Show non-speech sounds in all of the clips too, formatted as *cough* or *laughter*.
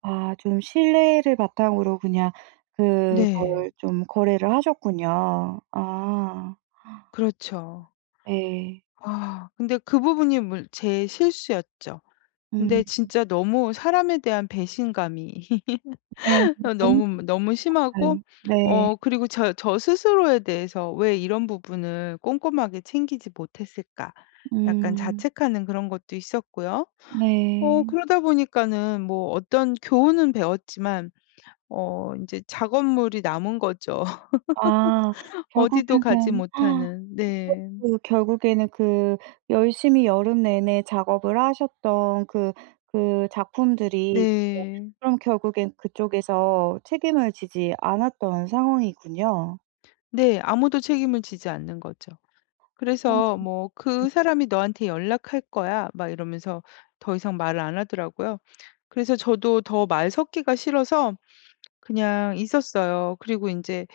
아. 좀 신뢰를 바탕으로 그냥 그걸 네. 좀 거래를 하셨군요. 아. 그렇죠. 예. 아. 근데 그 부분이 물 제 실수였죠. 음. 근데 진짜 너무 사람에 대한 배신감이 네. *laughs* 어 너무 너무, *unintelligible* 것 너무 심하고 같아요. 네. 어 그리고 저 저 스스로에 대해서 '왜 이런 부분을 꼼꼼하게 챙기지 못했을까.' 약간 음. 자책하는 그런 것도 있었고요. 어 네. 그러다 보니까는 뭐 어떤 교훈은 배웠지만 어 인제 작업물이 남은 거죠, 아. *laughs* 어디도 가지 결국에는 *gasps* 못하는. 그럼 네. 그 결국에는 그 열심히 여름 내내 작업을 하셨던 그, 그 작품들이 네. *unintelligible* 그럼 결국엔 그쪽에서 책임을 지지 않았던 상황이군요. 네. 아무도 책임을 지지 않는 거죠. 그래서 뭐 "그 *unintelligible* 사람이 너한테 연락할 거야." 막 이러면서 더 이상 말을 안 하더라고요. 그래서 저도 더 말 섞기가 싫어서 그냥 있었어요. 그리고 인제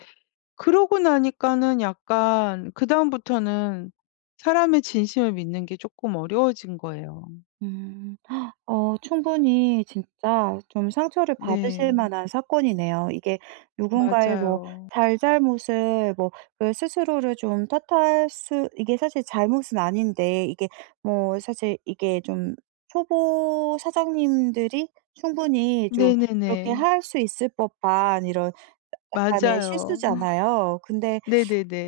그러고 나니까는 약간 그다음부터는 사람의 진심을 믿는 게 쪼끔 어려워진 거예요. 음. 어 충분히 진짜 좀 상처를 받으실 네. 만한 사건이네요. 이게 누군가의 뭐 맞아요. 잘잘못을 뭐 그 스스로를 좀 탓할 수 이게 사실 잘못은 아닌데 이게 뭐 사실 이게 좀 초보 사장님들이 충분히 좀 그렇게 네네네. 할 수 있을 법한 이런 야 약간의 맞아요. 실수잖아요. 근데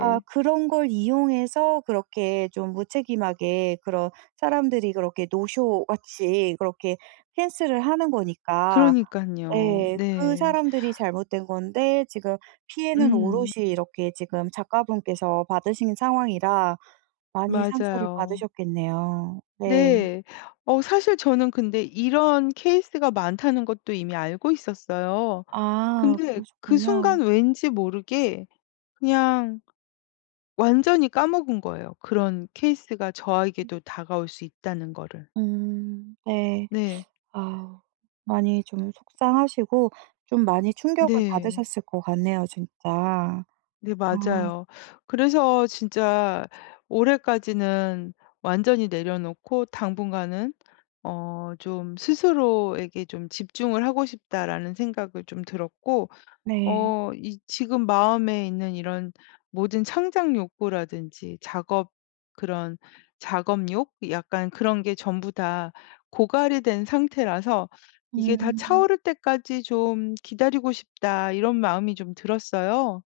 아 그런 걸 이용해서 그렇게 좀 무책임하게 그런 사람들이 그렇게 노쇼 같이 그렇게 펜스를 하는 거니까. 그러니깐요. 예. 그 네. 사람들이 잘못된 건데 지금 피해는 음. 오롯이 이렇게 지금 작가분께서 받으신 상황이라 많이 상처를 맞아요. 받으셨겠네요. 네. 네. 어 사실 저는 근데 이런 케이스가 많다는 것도 이미 알고 있었어요. 아. 근데 그 그러셨군요. 순간 왠지 모르게 그냥 완전히 까먹은 거예요. 그런 케이스가 음. 저에게도 다가올 수 있다는 거를. 음. 네. 네. 아우 많이 좀 속상하시고 좀 많이 충격을 네. 받으셨을 것 같네요, 진짜. 네. 아. 맞아요. 그래서 진짜 올해까지는 완전히 내려놓고 당분간은 어 좀 '스스로에게 좀 집중을 하고 싶다.'라는 생각을 좀 들었고 네. 어 이 지금 마음에 있는 이런 모든 창작 욕구라든지 작업 그런 작업욕? 약간 그런 게 전부 다 고갈이 된 상태라서 '이게 다 음. 차오를 때까지 좀 기다리고 싶다.' 이런 마음이 좀 들었어요.